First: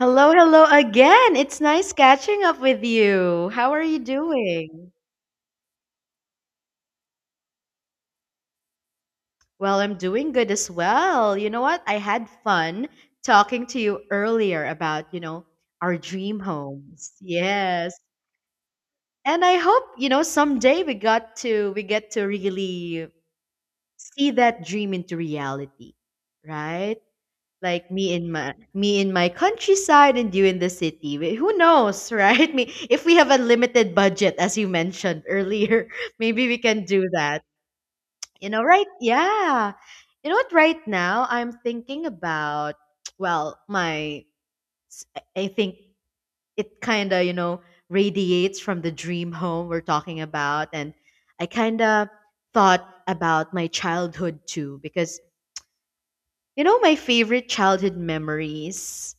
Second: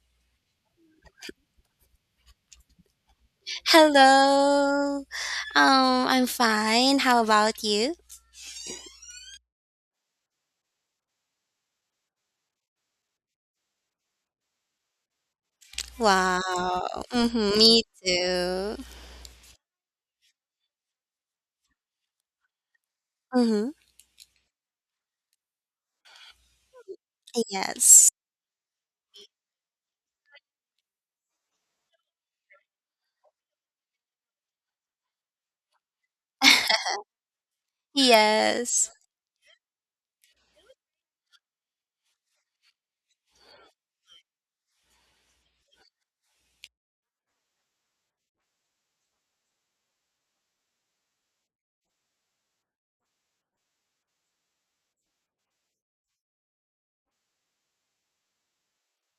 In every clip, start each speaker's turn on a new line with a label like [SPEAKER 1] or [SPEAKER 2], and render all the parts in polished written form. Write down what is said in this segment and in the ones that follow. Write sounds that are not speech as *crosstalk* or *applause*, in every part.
[SPEAKER 1] Hello, hello again. It's nice catching up with you. How are you doing?
[SPEAKER 2] Hello. I'm fine. How about you?
[SPEAKER 1] Well, I'm doing good as well. You know what? I had fun talking to you earlier about, our dream
[SPEAKER 2] Wow.
[SPEAKER 1] homes.
[SPEAKER 2] Mm-hmm, me
[SPEAKER 1] Yes.
[SPEAKER 2] too.
[SPEAKER 1] And I hope, someday we get to really
[SPEAKER 2] Mm-hmm.
[SPEAKER 1] see that dream into reality, right? Like
[SPEAKER 2] Yes.
[SPEAKER 1] me in my countryside, and you in the city. Who knows, right? *laughs* Me, if we have a limited budget as you mentioned earlier, *laughs* maybe we can
[SPEAKER 2] *laughs*
[SPEAKER 1] do that, right?
[SPEAKER 2] Yes.
[SPEAKER 1] Yeah. You know what? Right now I'm thinking about, *tsk* well, my s- I think it kind of radiates from the dream home we're talking about. And I kind of thought about my childhood too, because my favorite childhood memories.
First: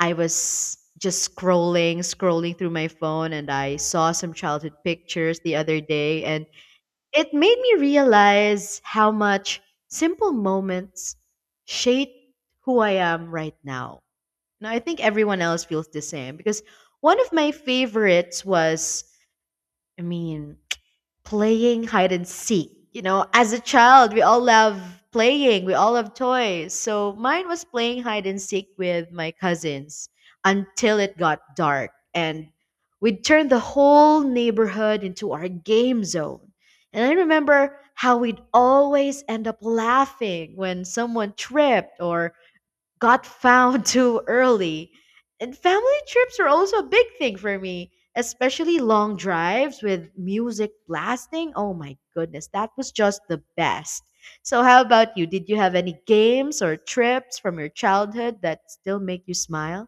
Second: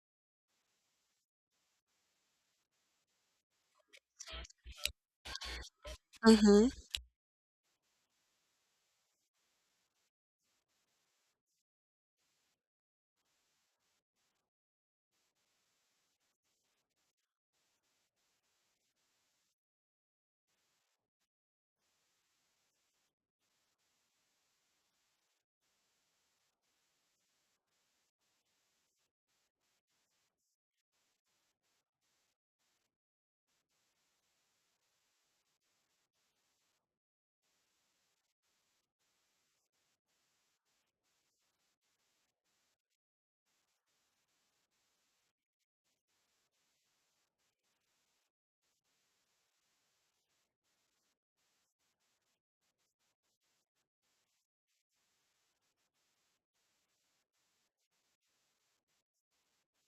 [SPEAKER 1] I was just scrolling, scrolling through my phone, and I saw some childhood pictures the other day, and
[SPEAKER 2] Mm-hmm.
[SPEAKER 1] it made me realize how much simple moments shape who I am right now. Now, I think everyone else feels the same, because one of my favorites was, I mean, playing hide and seek. You know, as a child, we all love playing, we all love toys. So mine was playing hide and seek with my cousins until it got dark. And we'd turn the whole neighborhood into our game zone. And I remember how we'd always end up laughing when someone tripped or got found *laughs* too early. And family trips are also a big thing for me, especially long drives with music blasting. Oh my goodness, that was just the best. So, how about you? Did you have any games or trips from your childhood that still make you smile?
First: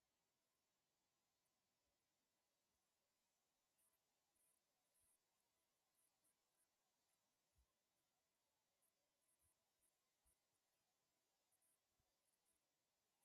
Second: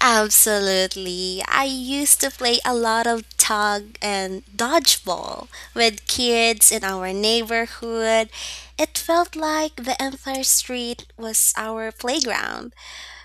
[SPEAKER 2] Absolutely. I used to play a lot of tug and dodgeball with kids in our neighborhood. It felt like the entire street was our playground.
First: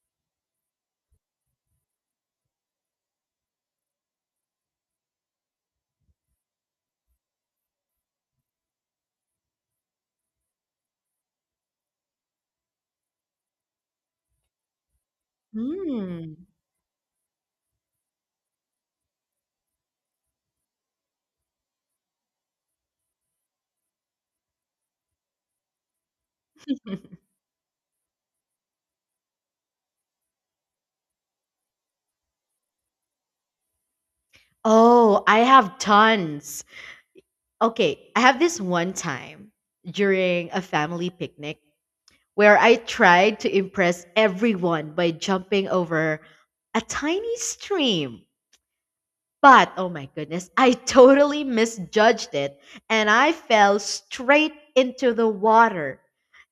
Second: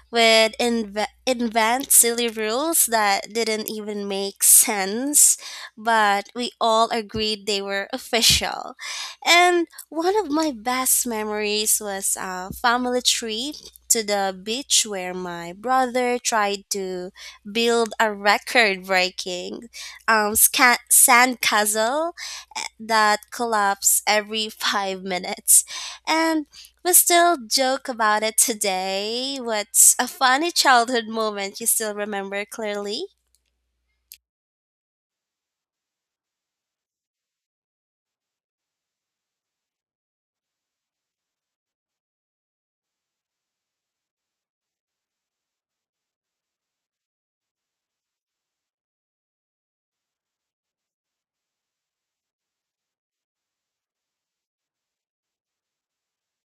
[SPEAKER 2] Would invent silly rules that didn't even make sense, but we all agreed they were official. And one of my best memories was a family trip to the beach where my brother
[SPEAKER 1] Hmm.
[SPEAKER 2] tried to build a record breaking sand castle that collapse every *laughs* 5 minutes. And we
[SPEAKER 1] *laughs*
[SPEAKER 2] still joke about it today. What's a funny childhood moment you still remember clearly?
[SPEAKER 1] Oh, I have tons. Okay, I have this one time during a family picnic, where I tried to impress everyone by jumping over a tiny stream. But oh my goodness, I totally misjudged it, and I fell straight into the water.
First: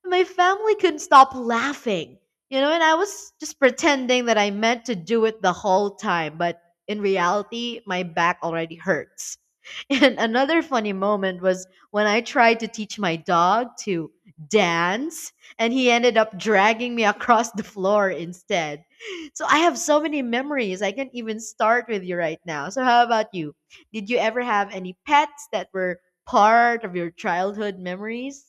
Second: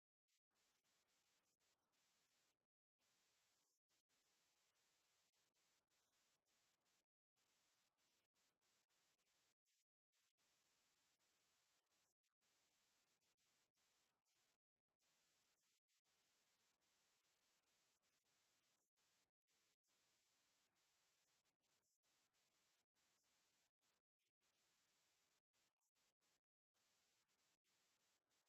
[SPEAKER 1] My family couldn't stop laughing, and I was just pretending that I meant to do it the whole time, but in reality, my back already hurts. *laughs* And another funny moment was when I tried to teach my dog to dance, and he ended up dragging me across the floor instead. So I have so many memories, I can't even start with you right now. So how about you? Did you ever have any pets that were part of your childhood memories?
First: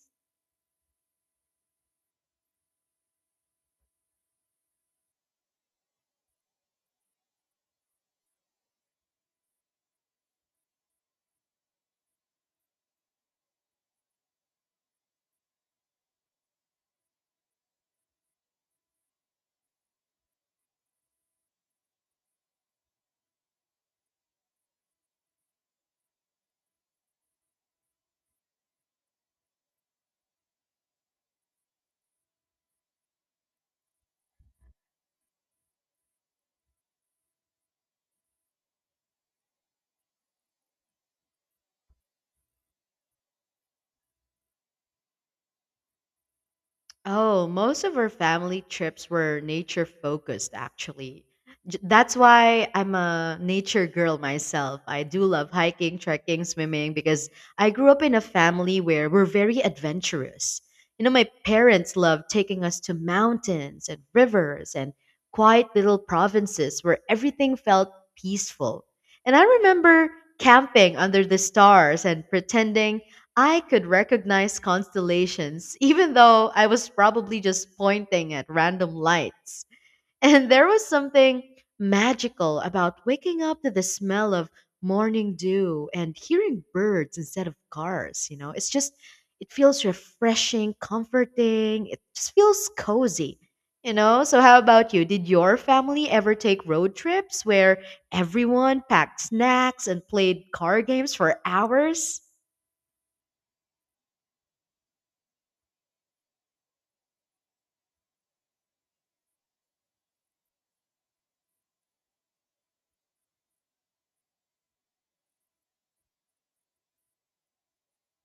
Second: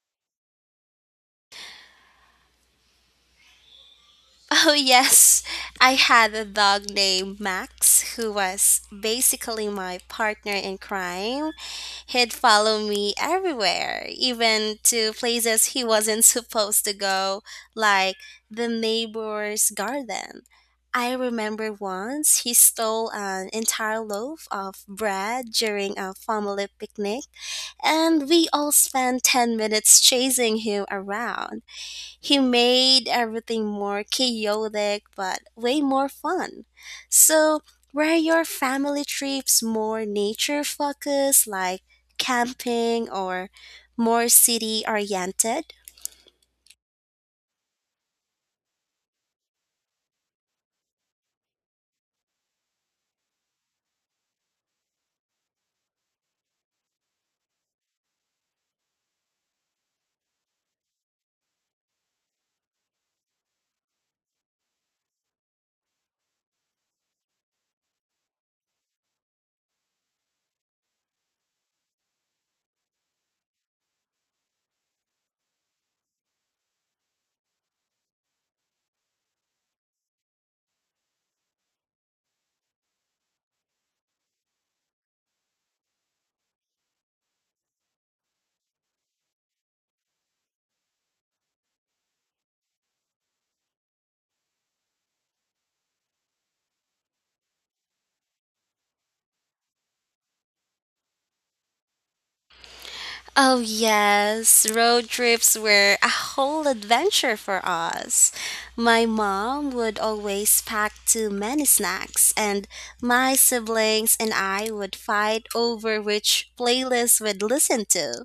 [SPEAKER 2] Oh, yes. I had a dog named Max who was basically my partner in crime. He'd follow me everywhere, even to places he wasn't *laughs* supposed to go, like the neighbor's garden. I remember once he stole an entire loaf of bread during a family picnic, and we all spent 10 minutes chasing him around. He made everything more chaotic but way more fun. So, were your family trips more nature focused, like camping, or more city oriented?
[SPEAKER 1] Oh, most of our family trips were nature focused, actually. That's why I'm a nature girl myself. I do love hiking, trekking, swimming, because I grew up in a family where we're very adventurous. You know, my parents loved taking us to mountains and rivers and quiet little provinces where everything felt peaceful. And I remember camping under the stars and pretending I could recognize constellations, even though I was probably just pointing at random lights. *laughs* And there was something magical about waking up to the smell of morning dew and hearing birds instead of cars. You know, it's just, it feels refreshing, comforting, it just feels cozy. You know, so how about you? Did your family ever take road trips where everyone packed snacks and played card games for hours?
[SPEAKER 2] Oh, yes, road trips were a whole adventure for us. My mom would always pack too many snacks, and my siblings and I would fight over which playlist we'd listen to.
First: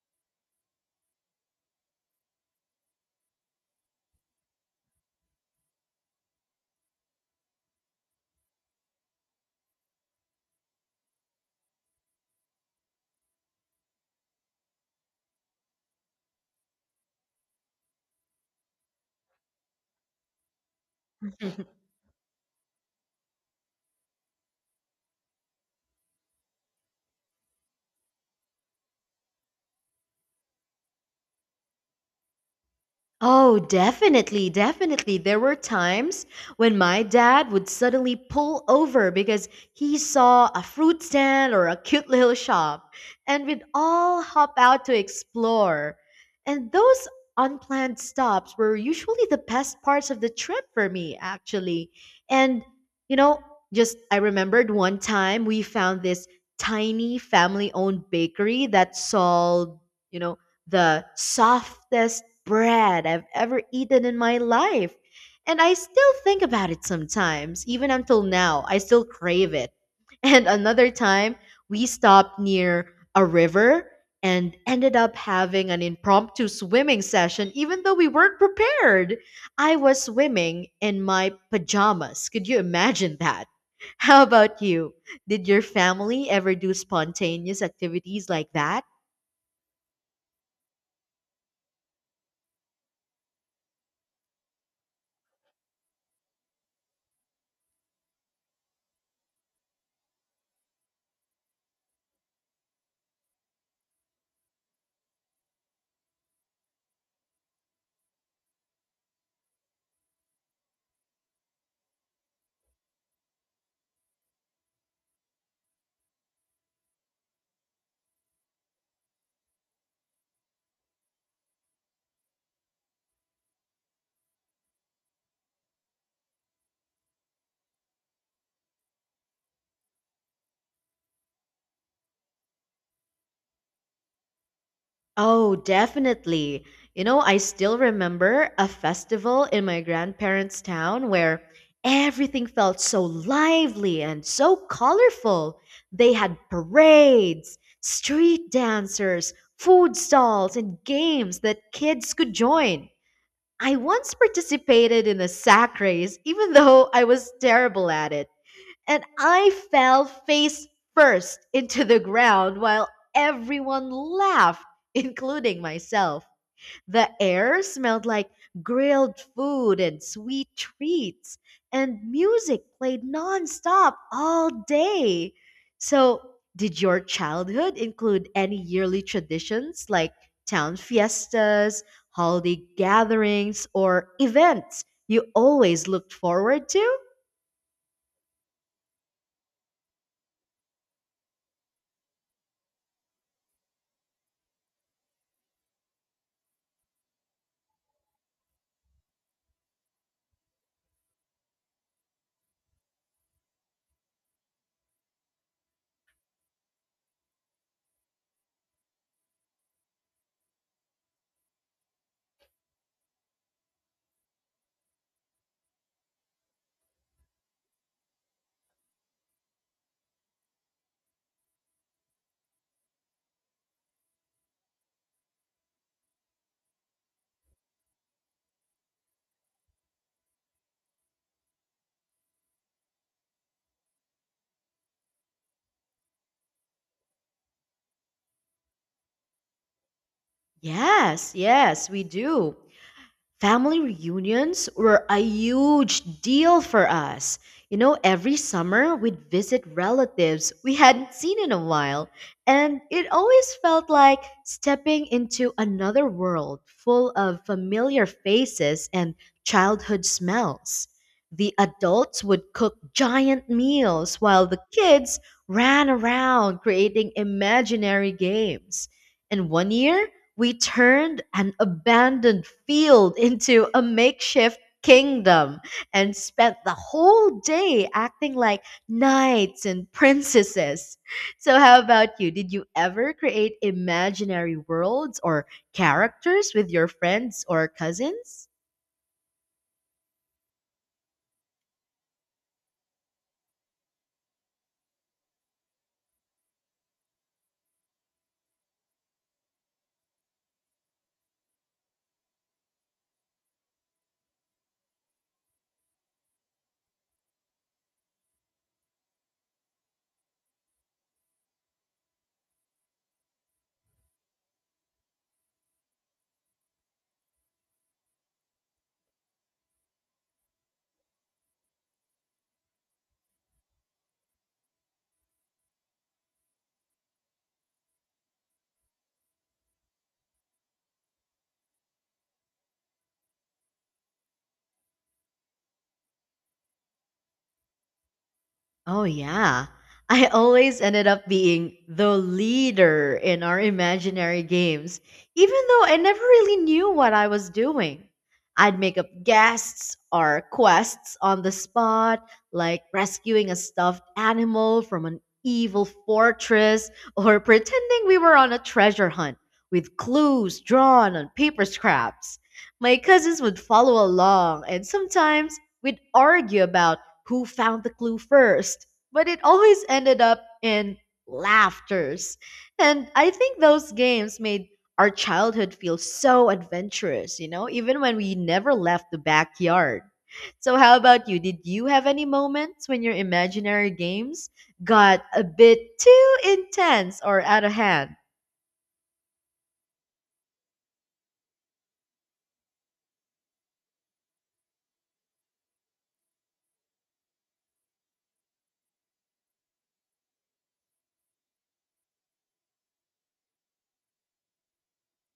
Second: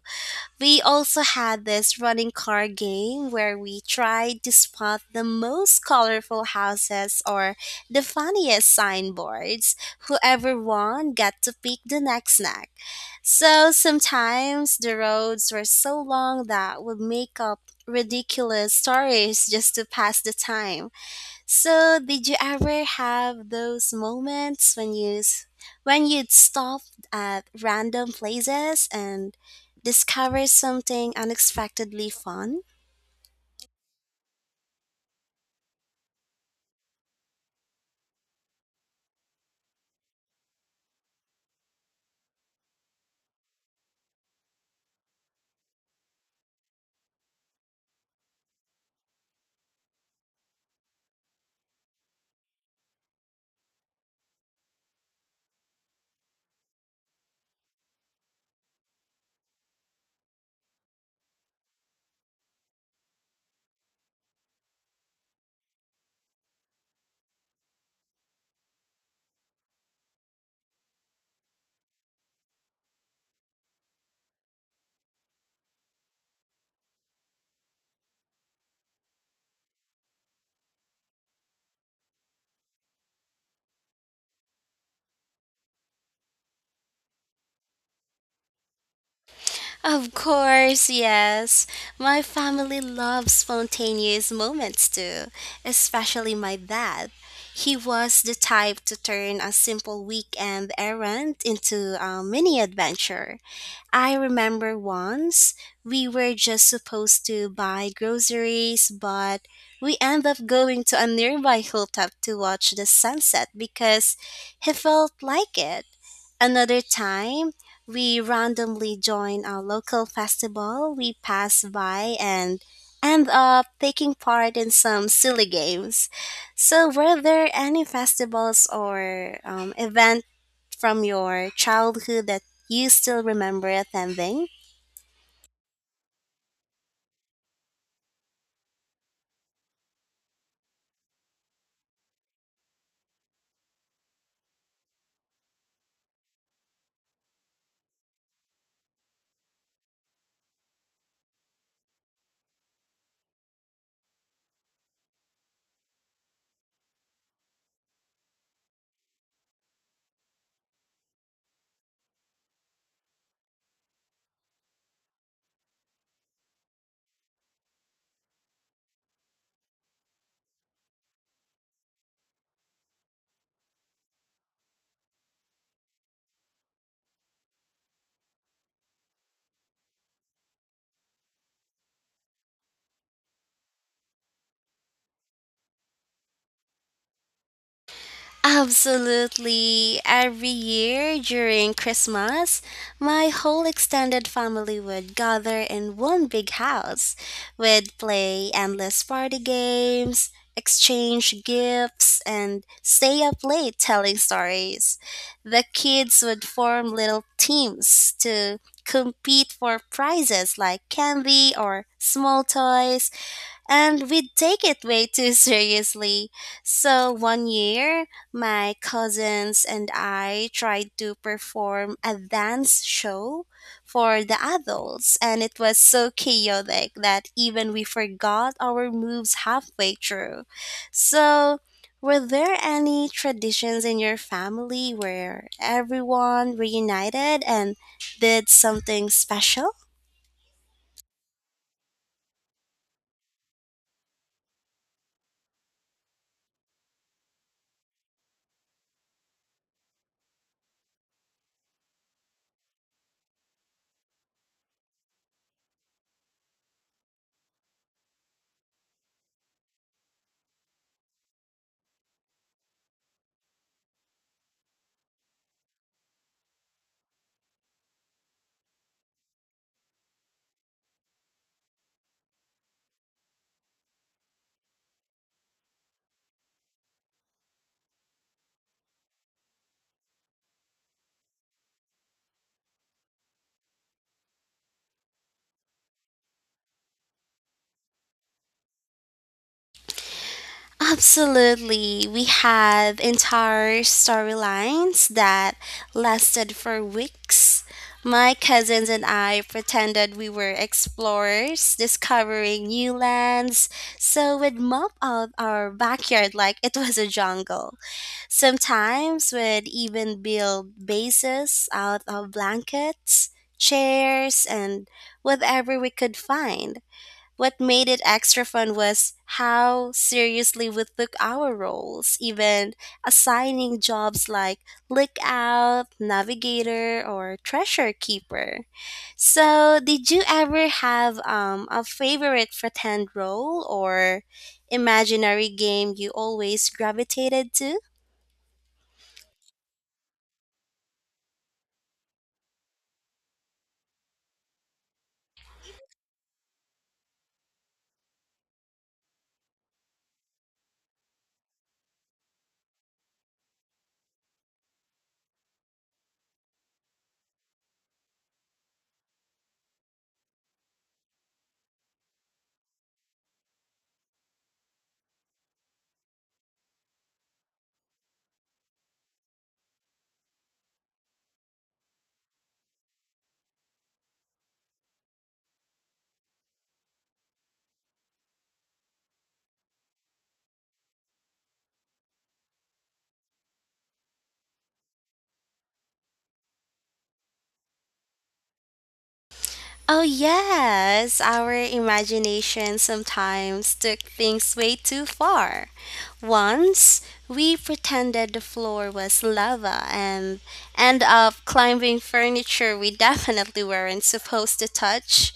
[SPEAKER 2] We also had this running car game where we tried to spot the most colorful houses or the funniest signboards. Whoever won got to pick the next snack. So sometimes the roads were so long that would make up ridiculous stories just to pass the time.
[SPEAKER 1] *laughs*
[SPEAKER 2] So, did you ever have those moments when when you'd stop at random places and discover something unexpectedly fun?
[SPEAKER 1] Oh, definitely, definitely. There were times when my dad would suddenly pull over because he saw a fruit stand or a cute *laughs* little shop, and we'd all hop out to explore. And those unplanned stops were usually the best parts of the trip for me, actually. And, you know, just I remembered one time we found this tiny family owned bakery that sold, you know, the softest bread I've ever eaten in my life. And I still think about it sometimes, even until now. I still crave it. *laughs* And another time, we stopped near a river and ended up having an impromptu swimming session, even though we weren't prepared. I was swimming in my pajamas. Could you imagine that? *laughs* How about you? Did your family ever do spontaneous activities like that?
[SPEAKER 2] Of course, yes. My family loves spontaneous moments too, especially my dad. He was the type to turn a simple weekend errand into a mini adventure. I remember once we were just supposed to buy groceries, but we ended up going to a nearby hilltop to watch the sunset because he felt like it. Another time, we randomly join a local festival we pass by and end up taking part in some silly games. So, were there any festivals or event from your childhood that you still remember attending?
[SPEAKER 1] Oh, definitely. You know, I still remember a festival in my grandparents' town where everything felt so lively and so colorful. They had parades, street dancers, food stalls, and games that kids could join. I once participated in a sack race, even though I was terrible at it, and I fell face first into the ground while everyone laughed, including myself. The air smelled like grilled food and sweet treats, and music played nonstop all day. So, did your childhood include any yearly traditions like town fiestas, holiday gatherings, or events you always looked forward to?
[SPEAKER 2] Absolutely. Every year during Christmas, my whole extended family would gather in one big house. We'd play endless party games, exchange gifts, and stay up late telling stories. The kids would form little teams to compete for prizes like candy or small toys and we take it way too *laughs* seriously. So one year, my cousins and I tried to perform a dance show for the adults, and it was so chaotic that even we forgot our moves halfway through. So, were there any traditions in your family where everyone reunited and did something special?
[SPEAKER 1] Yes, yes, we do. Family reunions were a huge deal for us. You know, every summer we'd visit relatives we hadn't seen in a while, and it always felt like stepping into another world full of familiar faces and childhood smells. The adults would cook giant meals while the kids ran around creating imaginary games. And one year, we turned an abandoned field into a makeshift kingdom and spent the whole day acting like knights and princesses. So, how about you? Did you ever create imaginary worlds or characters with your friends or cousins?
[SPEAKER 2] Absolutely. We had entire storylines that lasted for weeks. My cousins and I pretended we were explorers discovering new lands, so we'd mop out our backyard like it was a jungle. Sometimes we'd even build bases out of blankets, chairs, and whatever we could find. What made it extra fun was how seriously we took our roles, even assigning jobs like lookout, navigator, or treasure keeper. So, did you ever have a favorite pretend role or imaginary game you always gravitated to?
[SPEAKER 1] Oh, yeah. I always ended up being the leader in our imaginary games, even though I never really knew what I was doing. I'd make up guests or quests on the spot, like rescuing a stuffed animal from an evil fortress or *laughs* pretending we were on a treasure hunt with clues drawn on paper scraps. My cousins would follow along, and sometimes we'd argue about who found the clue first, but it always ended up in laughters. And I think those games made our childhood feel so adventurous, even when we never left the backyard. So, how about you? Did you have any moments when your imaginary games got a bit too intense or out of hand?
[SPEAKER 2] Oh, yes, our imagination sometimes took things way too far. Once, we pretended the floor was lava and end up climbing furniture we definitely weren't supposed to touch.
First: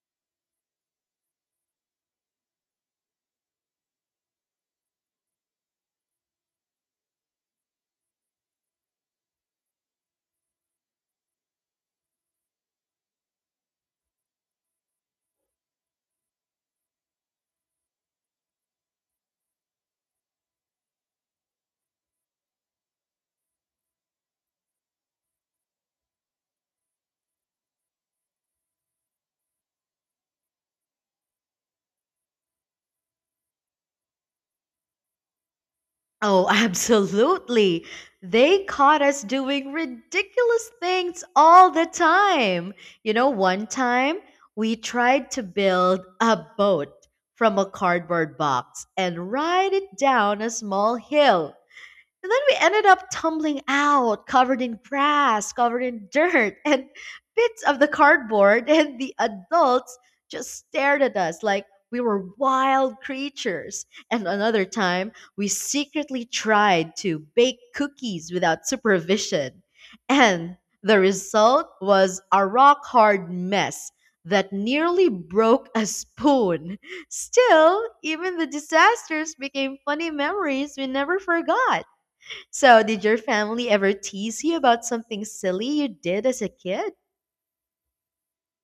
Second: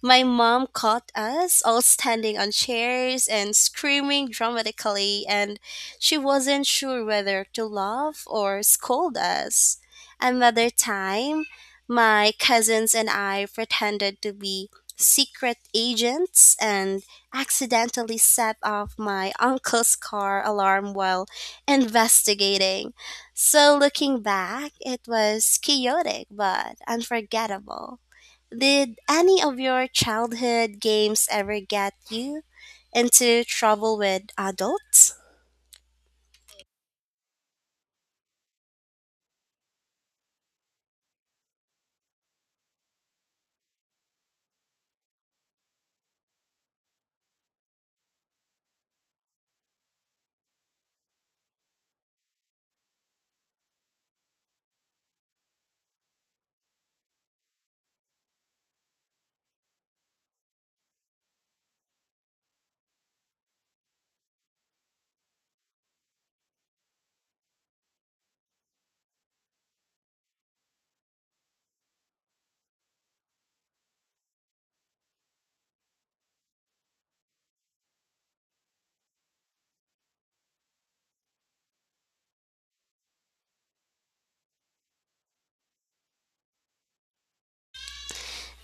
[SPEAKER 2] My mom caught us all standing on chairs and screaming dramatically, and she wasn't sure whether to laugh or scold us. Another time, my cousins and I pretended to be secret agents and accidentally set off my uncle's car alarm while investigating. So, looking back, it was chaotic but unforgettable. Did any of your childhood games ever get you into trouble with adults?
[SPEAKER 1] Oh, *laughs* absolutely. They caught us doing ridiculous things all the time. You know, one time we tried to build a boat from a cardboard box and ride it down a small hill. And then we ended up tumbling out, covered in grass, covered in dirt, *laughs* and bits of the cardboard. And the adults just stared at us like we were wild creatures. And another time, we secretly tried to bake cookies without supervision. And the result was a rock hard mess that nearly broke a spoon. Still, even the disasters became funny memories we never forgot. So, did your family ever tease you about something silly you did as a kid?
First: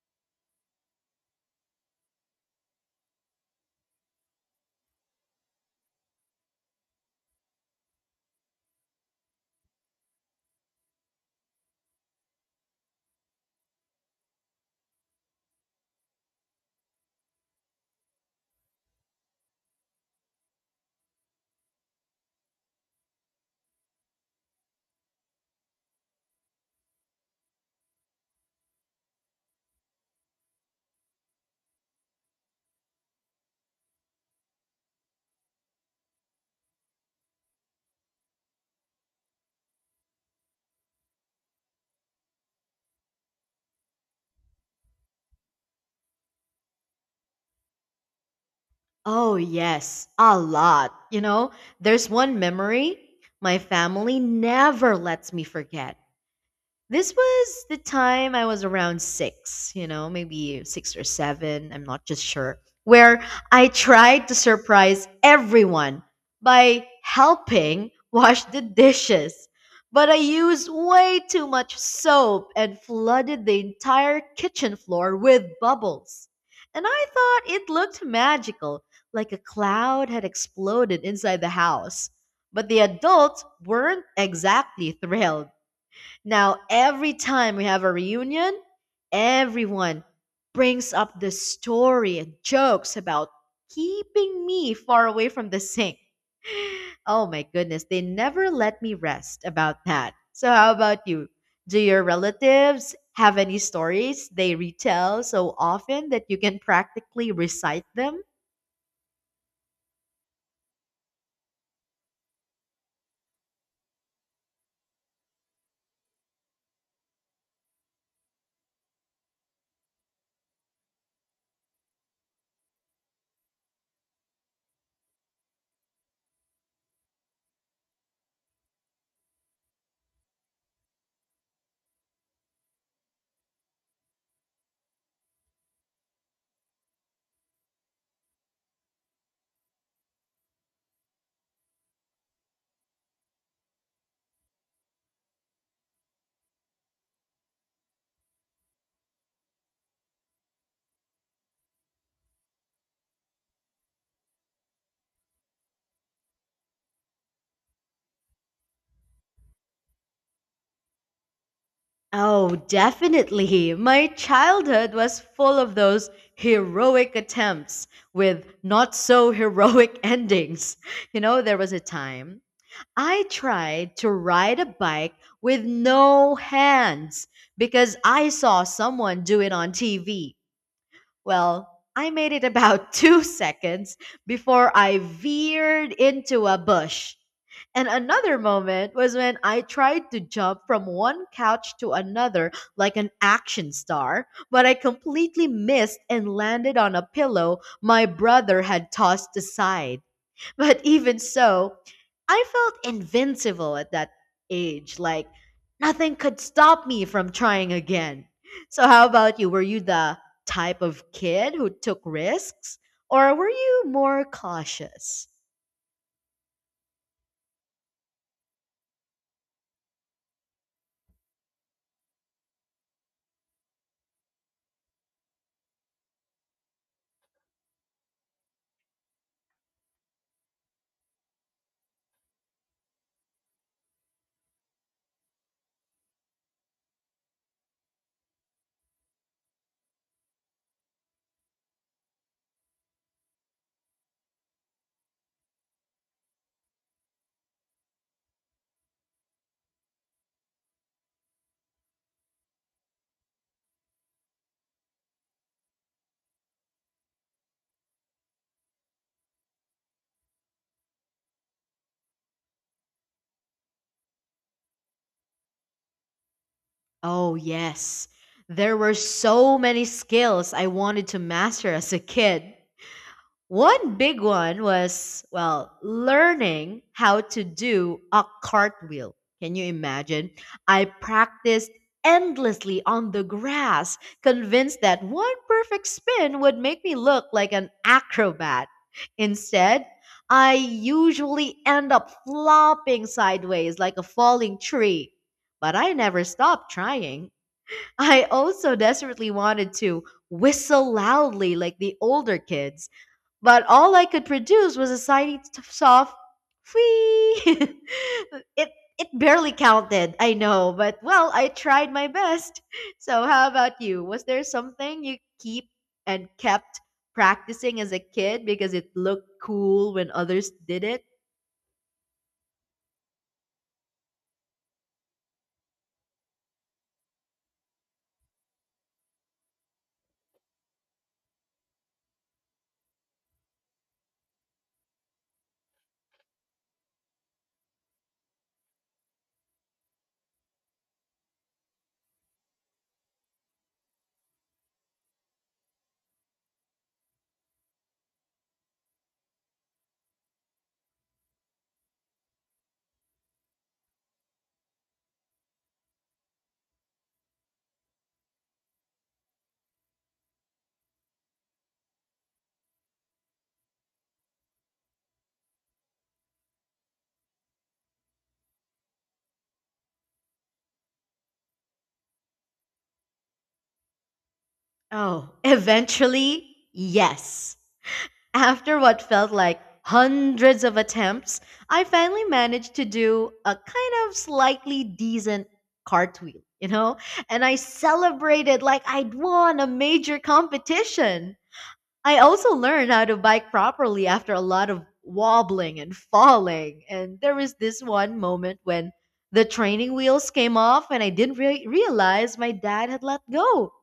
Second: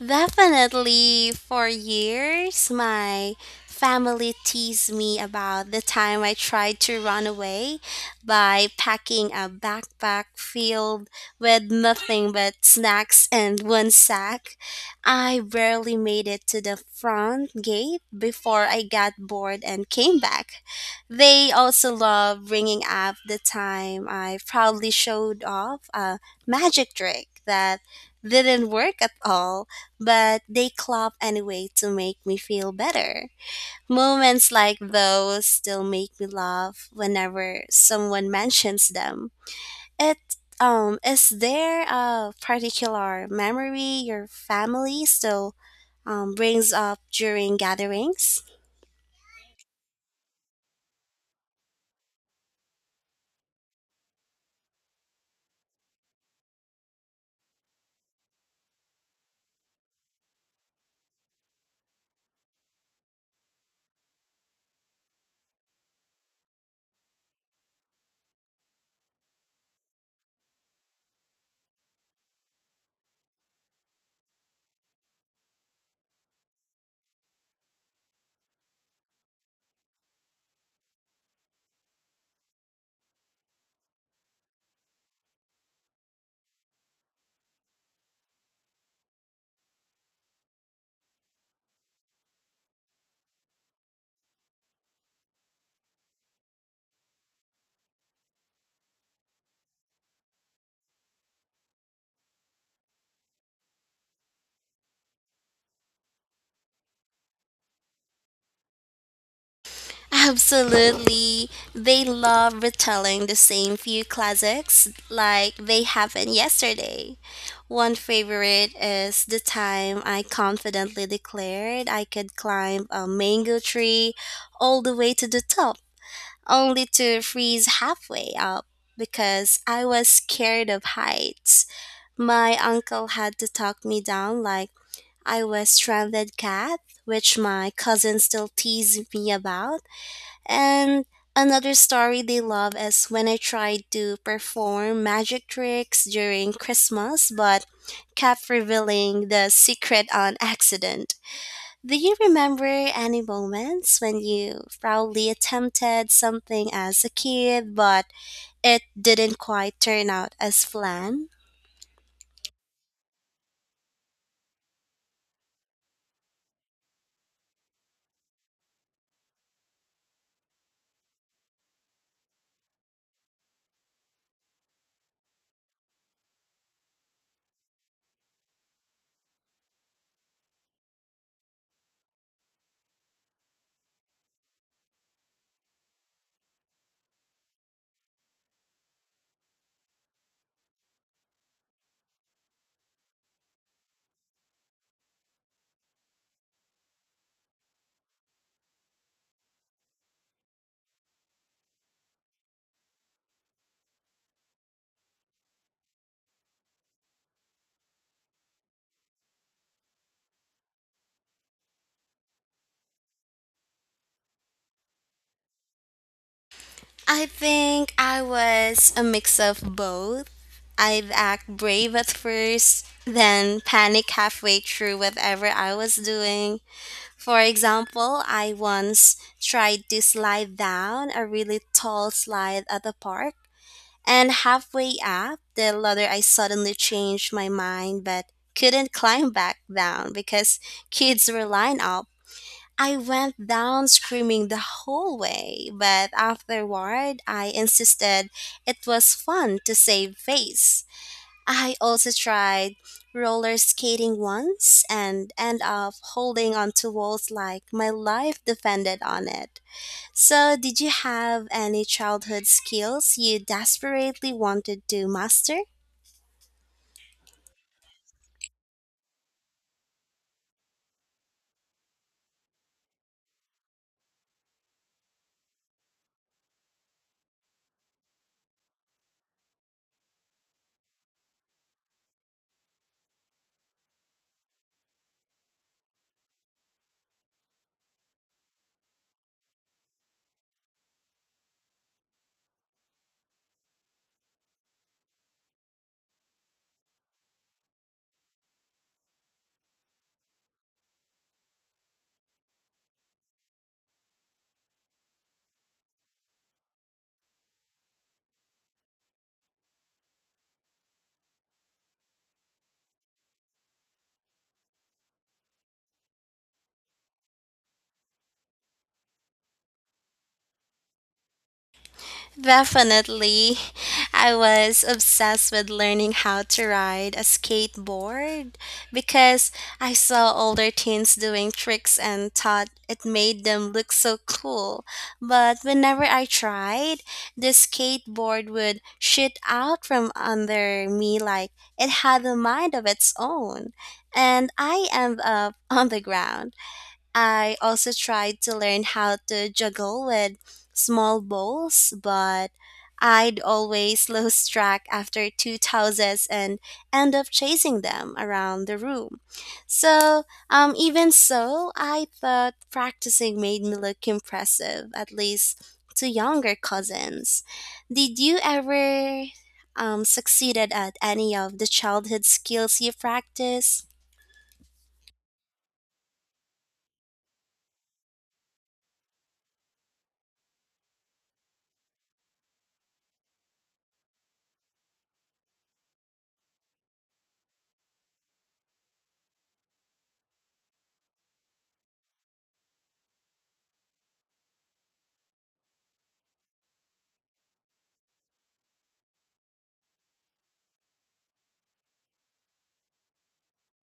[SPEAKER 2] Definitely, for years, my family teased me about the time I tried to run away by packing a backpack filled with nothing but snacks and one sack. I barely made it to the front gate before I got bored and came back. They also love bringing up the time I proudly showed off a magic trick that didn't work at all but they clap anyway to make me feel better. Moments like those still make me laugh whenever someone mentions them. It Is there a particular memory your family still brings up during gatherings?
[SPEAKER 1] Oh, yes, a lot. You know, there's one memory my family never lets me forget. This was the time I was around six, maybe six or seven, I'm not just sure, where I tried to surprise everyone by helping *laughs* wash the dishes. But I used way too much soap and flooded the entire kitchen floor with bubbles. And I thought it looked magical, like a cloud had exploded inside the house. But the adults weren't exactly thrilled. Now, every time we have a reunion, everyone brings up the story and jokes about keeping me far away from the sink. *laughs* Oh my goodness, they never let me rest about that. So, how about you? Do your relatives have any stories they retell so often that you can practically recite them?
[SPEAKER 2] Absolutely. They love retelling the same few classics like they happened yesterday. One favorite is the time I confidently declared I could climb a mango tree all the way to the top, only to freeze halfway up because I was scared of heights. My uncle had to talk me down like I was stranded cat, which my cousin still teases me about and another story they love is when I tried to perform magic tricks during Christmas but kept revealing the secret on accident. Do you remember any moments when you proudly attempted something as a kid but it didn't quite turn out as planned?
[SPEAKER 1] Oh, definitely. My childhood was full of those heroic attempts with not so heroic *laughs* endings. You know, there was a time I tried to ride a bike with no hands because I saw someone do it on TV. Well, I made it about *laughs* 2 seconds before I veered into a bush. And another moment was when I tried to jump from one couch to another like an action star, but I completely missed and landed on a pillow my brother had tossed aside. But even so, I felt invincible at that age. Like, nothing could stop me from trying again. So, how about you? Were you the type of kid who took risks, or were you more cautious?
[SPEAKER 2] I think I was a mix of both. I'd act brave at first, then panic halfway through whatever I was doing. For example, I once tried to slide down a really tall slide at the park, and halfway up the ladder, I suddenly changed my mind but couldn't climb back down because kids were lined up. I went down screaming the whole way, but afterward I insisted it was fun to save face. I also tried roller skating once and end up holding onto walls like my life depended on it. So, did you have any childhood skills you desperately wanted to master?
[SPEAKER 1] Oh, yes. There were so many skills I wanted to master as a kid. One big one was, well, learning how to do a cartwheel. Can you imagine? I practiced endlessly on the grass, convinced that one perfect spin would make me look like an acrobat. Instead, I usually end up flopping sideways like a falling tree. But I never stopped trying. *laughs* I also desperately wanted to whistle loudly like the older kids, but all I could produce was a tiny soft whee. *laughs* it it barely counted, I know, but well, I tried my best. *laughs* So how about you? Was there something you keep and kept practicing as a kid because it looked cool when others did it?
[SPEAKER 2] Definitely. I was obsessed with learning how to ride a skateboard because I saw older teens doing tricks and thought it made them look so cool. But whenever I tried, the skateboard would shoot out from under me like it had a mind of its own, and I end up *laughs* on the ground. I also tried to learn how to juggle with small bowls, but I'd always *laughs* lose track after two tosses and end up chasing them around the room. So, even so, I thought practicing made me look impressive, at least to younger cousins. Did you ever succeeded at any of the childhood skills you practiced?
[SPEAKER 1] Oh, *laughs* eventually, yes. After what felt like hundreds of attempts, I finally managed to do a kind of slightly decent cartwheel, And I celebrated like I'd won a major competition. I also learned how to bike properly after a lot of wobbling and falling. And there was this one moment when the training wheels came off and I didn't realize my dad had let go.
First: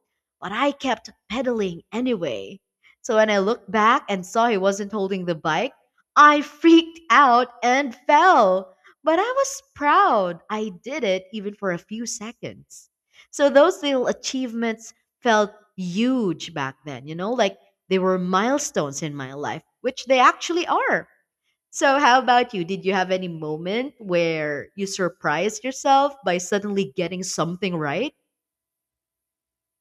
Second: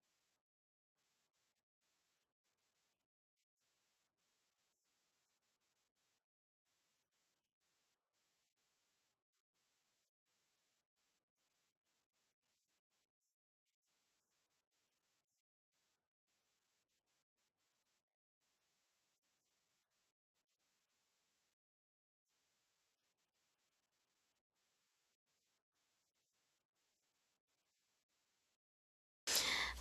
[SPEAKER 1] But I kept pedaling anyway. So when I looked back and saw he wasn't holding the bike, I freaked out and fell. But I was proud. I did it even for a few seconds. So those little achievements felt huge back then, like they were milestones in my life, which they actually are. So, how about you? Did you have any moment where you surprised yourself by suddenly getting something right?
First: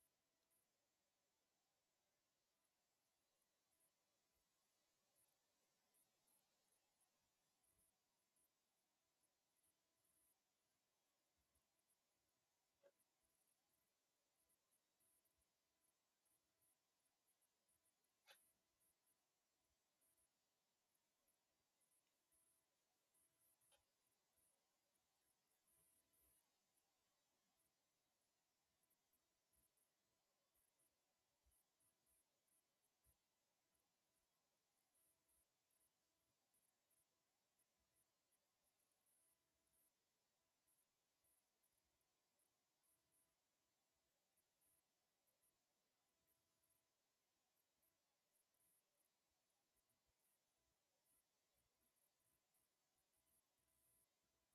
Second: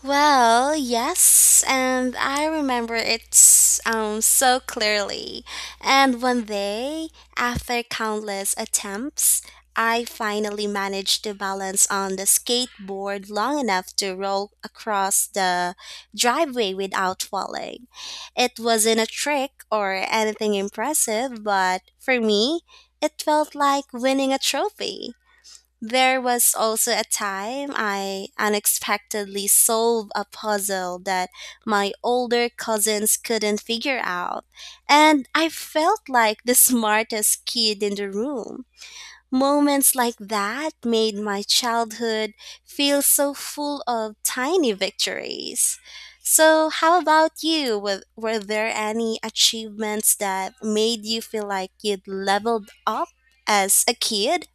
[SPEAKER 2] Well, yes, and I remember it so clearly. And one day, after countless attempts, I finally managed to balance on the skateboard long enough to roll across the driveway without falling. It wasn't a trick or anything impressive, but for me, it felt like winning a trophy. There was also a time I unexpectedly solved a puzzle that my older cousins couldn't figure out, and I felt like the *laughs* smartest kid in the room. Moments like that made my childhood feel so full of tiny victories. So, how about you? Were there any achievements that made you feel like you'd leveled up as a kid?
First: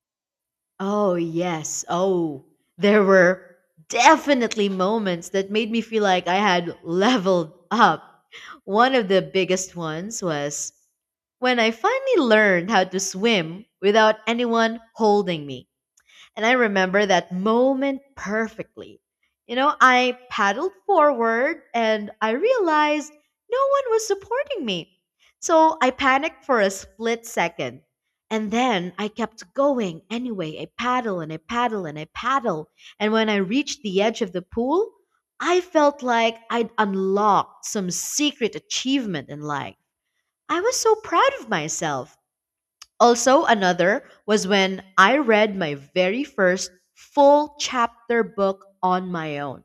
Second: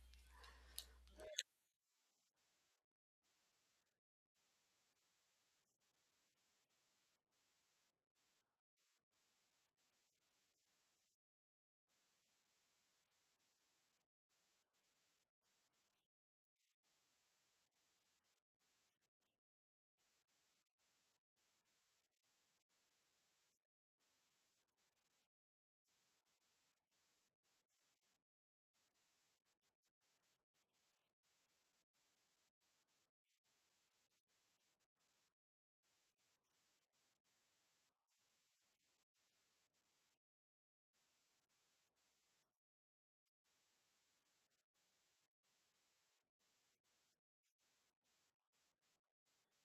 [SPEAKER 1] Oh, yes. Oh, there were definitely moments that made me feel like I had leveled up. One of the biggest ones was when I finally learned how to swim without anyone holding me. And I remember that moment perfectly. I paddled forward and I realized no one was supporting me. So I panicked for a split second. And then I kept going anyway. I paddle and I paddle and I paddle. And when I reached the edge of the pool, I felt like I'd unlocked some secret achievement in life. I was so proud of myself. Also, another was when I read my very first full chapter book on my own.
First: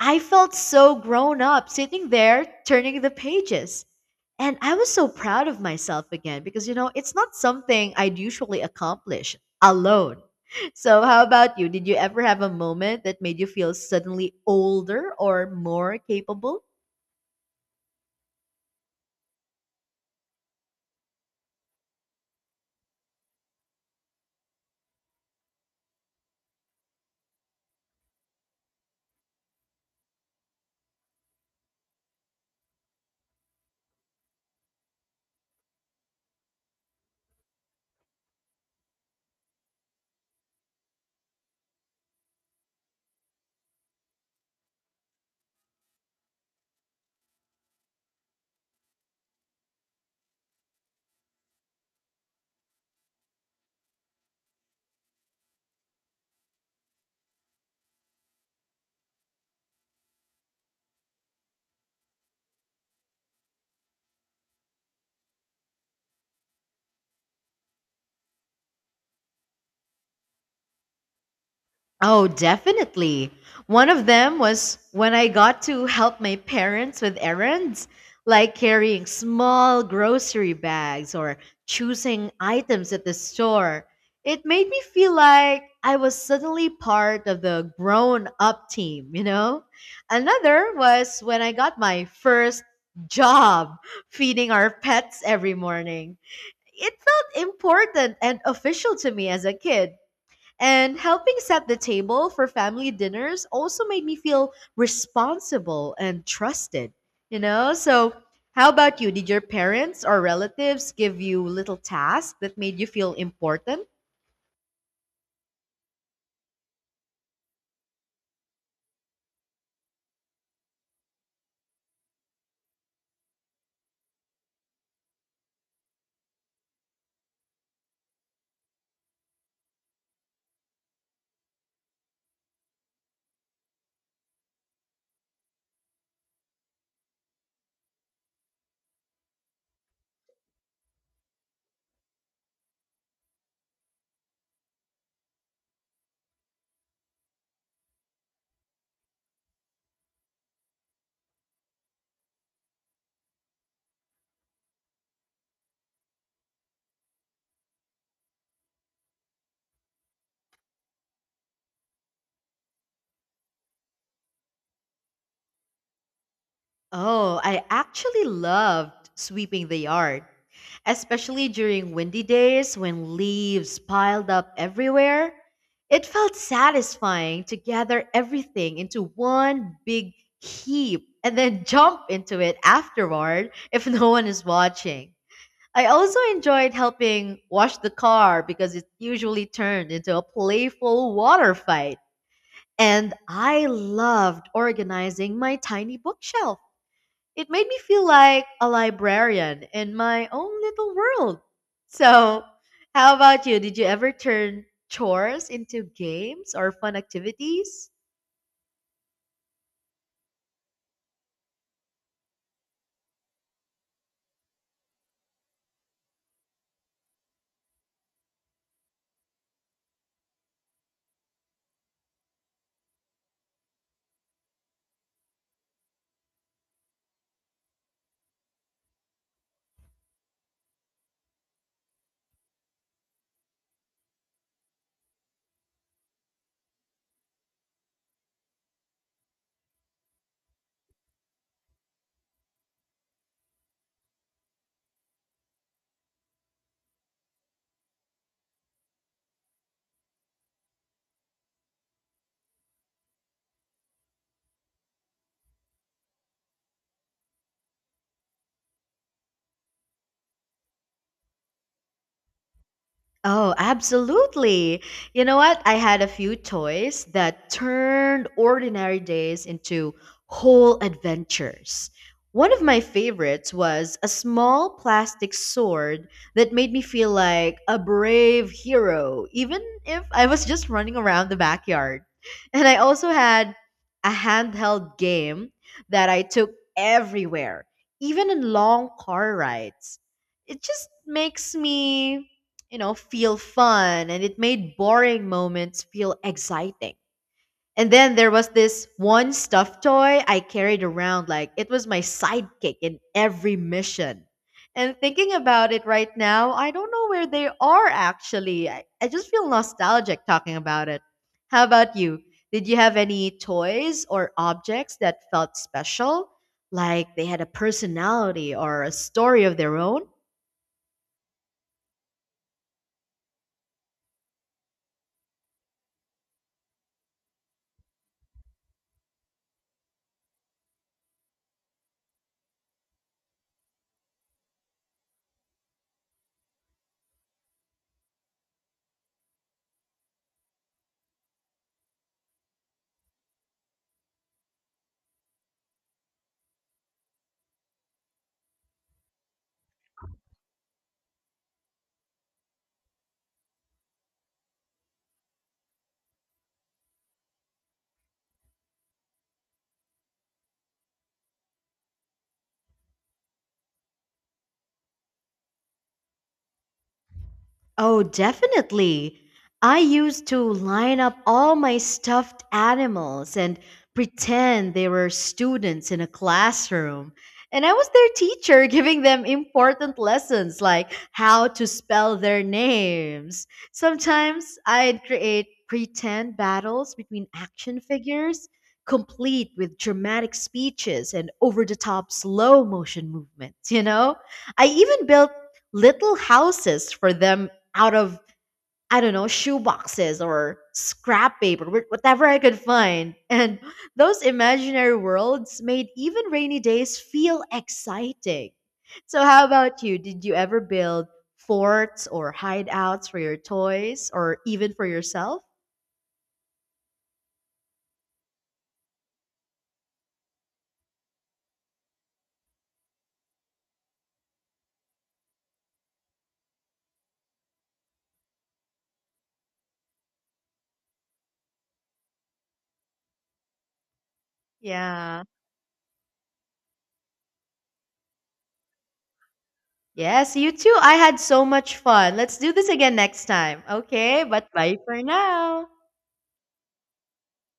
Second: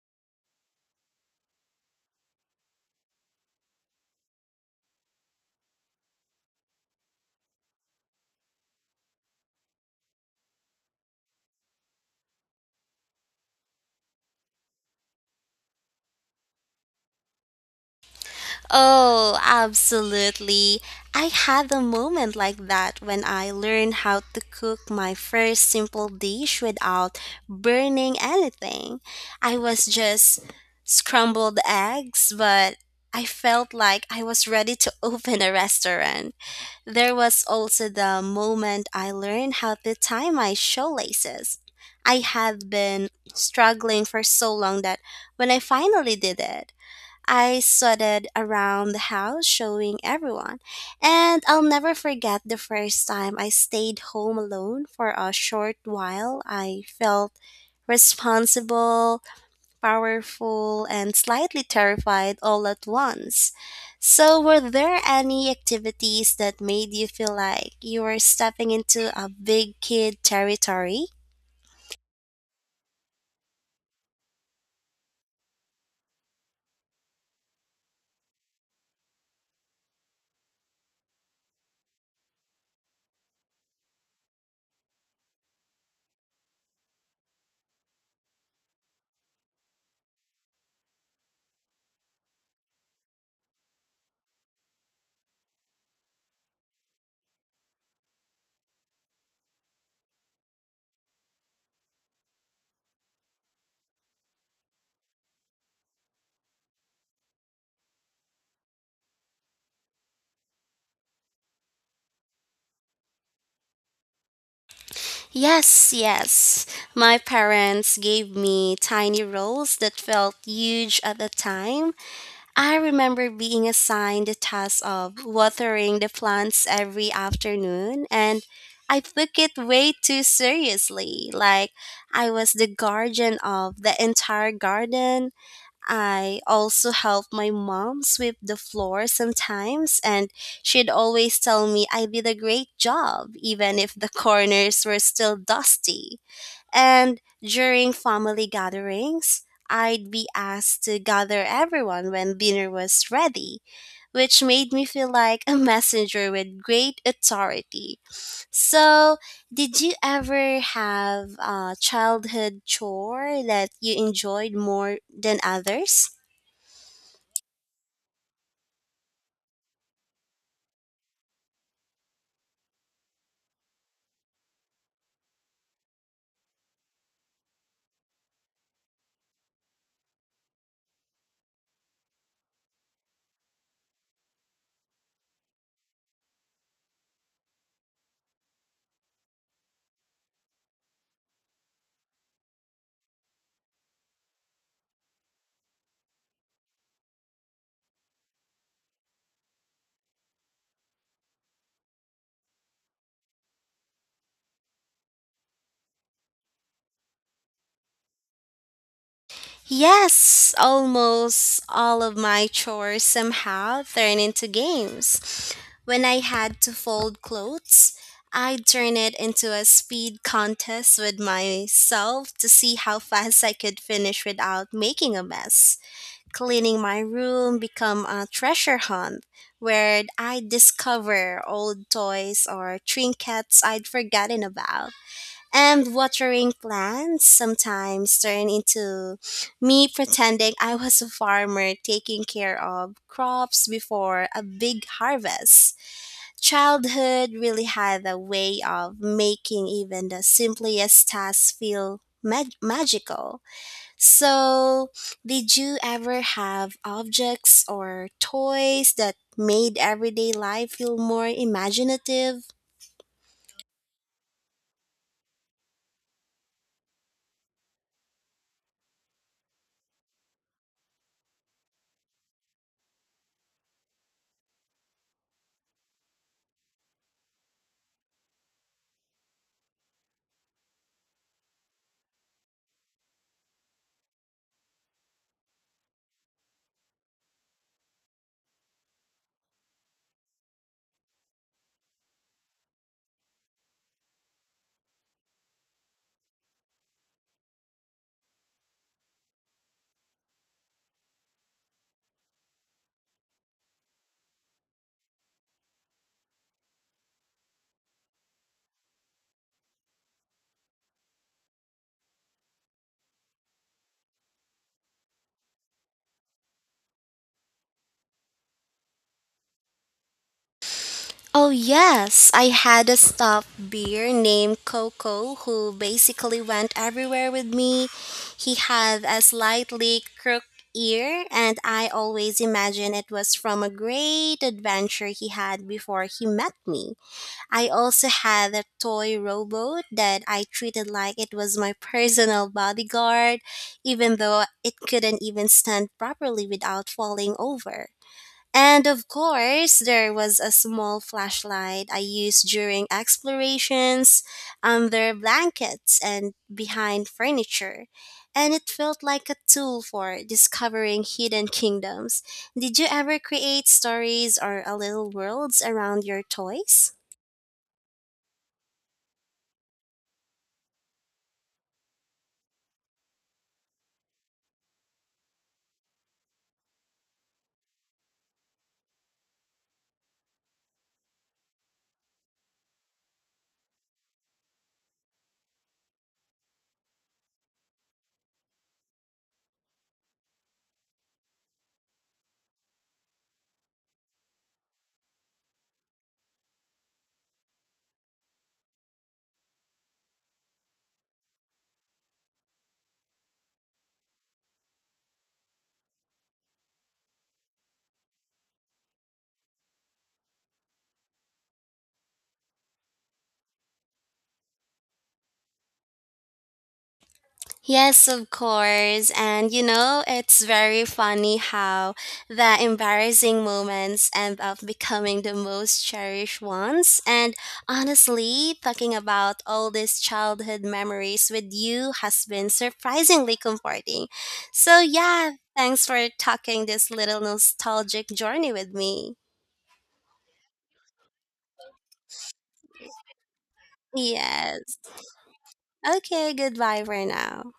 [SPEAKER 1] I felt so grown up sitting there turning the pages. And I was so proud of myself again because, it's not something I'd usually accomplish alone. *laughs* So, how about you? Did you ever have a moment that made you feel suddenly older or more capable?
[SPEAKER 2] Oh, absolutely. I had a moment like that when I learned how to cook my first simple dish without burning anything. I was just scrambled eggs, but I felt like I was ready to *laughs* open a restaurant. There was also the moment I learned how to tie my shoelaces. I had been struggling for so long that when I finally did it, I strutted around the house showing everyone, and I'll never forget the first time I stayed home alone for a short while. I felt responsible, powerful, and slightly terrified all at once. So, were there any activities that made you feel like you were stepping into a big kid territory?
[SPEAKER 1] Oh, definitely. One of them was when I got to help my parents with errands, like carrying small grocery bags or choosing items at the store. It made me feel like I was suddenly part of the grown up team? Another was when I got my first job feeding our pets every morning. It felt important and official to me as a kid and helping set the table for family dinners also made me feel responsible and trusted? So, how about you? Did your parents or relatives give you little tasks that made you feel important?
[SPEAKER 2] Yes, yes. My parents gave me tiny roles that felt huge at the time. I remember being assigned the task of watering the plants every afternoon, and I took it way too seriously. Like, I was the guardian of the entire garden. I also help my mom sweep the floor sometimes, and she'd always tell me I did a great job, even if the *laughs* corners were still dusty. And during family gatherings, I'd be asked to gather everyone when dinner was ready, which made me feel like a messenger with great authority. So, did you ever have a childhood chore that you enjoyed more than others?
[SPEAKER 1] Oh, I actually loved sweeping the yard, especially during windy days when leaves piled up everywhere. It felt satisfying to gather everything into one big heap and then *laughs* jump into it afterward if no one is watching. I also enjoyed helping wash the car because it usually turned into a playful water fight. And I loved organizing my tiny bookshelf. It made me feel like a librarian in my own little world. So, how about you? Did you ever turn chores into games or fun activities?
[SPEAKER 2] Yes, almost all of my chores somehow turn into games. When I had to fold clothes, I'd turn it into a speed contest with myself to see how fast I could finish without making a mess. Cleaning my room become a treasure hunt where I discover old toys or trinkets I'd forgotten about and watering plants sometimes turn into me pretending I was a farmer taking care of crops before a big harvest. Childhood really had a way of making even the simplest tasks feel magical. So, did you ever have objects or toys that made everyday life feel more imaginative?
[SPEAKER 1] Oh, absolutely. You know what? I had a few toys that turned ordinary days into whole adventures. One of my favorites was a small plastic sword that made me feel like a brave hero, even if I was just running around the backyard. And I also had a handheld game that I took everywhere, even in long car rides. It just makes me, feel fun, and it made boring moments feel exciting. And then there was this one stuffed toy I carried around like it was my sidekick in every mission. And thinking about it right now, I don't know where they are actually. I just feel nostalgic talking about it. How about you? Did you have any toys or objects that felt special? Like they had a personality or a story of their own?
[SPEAKER 2] Oh, yes. I had a staff beer named Coco who basically went everywhere with me. He had a slightly crooked ear, and I always imagine it was from a great adventure he had before he met me. I also had a toy rowboat that I treated like it was my personal bodyguard, even though it couldn't even stand properly without falling over. And of course, there was a small flashlight I used during explorations under blankets and behind furniture. And it felt like a tool for discovering hidden kingdoms. Did you ever create stories or a little worlds around your toys?
[SPEAKER 1] Oh, definitely. I used to line up all my stuffed animals and pretend they were students in a classroom. And I was their teacher, *laughs* giving them important lessons like how to spell their names. Sometimes I'd create pretend battles between action figures, complete with dramatic speeches and over the top slow motion movements? I even built little houses for them out of, I don't know, shoe boxes or scrap paper, whatever I could find. *laughs* And those imaginary worlds made even rainy days feel exciting. So how about you? Did you ever build forts or hideouts for your toys or even for yourself?
[SPEAKER 2] Yes, of course. And you know, it's very funny how the embarrassing moments end up becoming the most cherished ones. And honestly, talking about all these childhood memories with you has been surprisingly comforting. So, yeah,
[SPEAKER 1] Yeah.
[SPEAKER 2] thanks for talking this little nostalgic journey with me.
[SPEAKER 1] Yes, you too. I had so much fun. Let's do this again next time. Okay, but bye
[SPEAKER 2] Yes.
[SPEAKER 1] for now.
[SPEAKER 2] Okay, goodbye for now.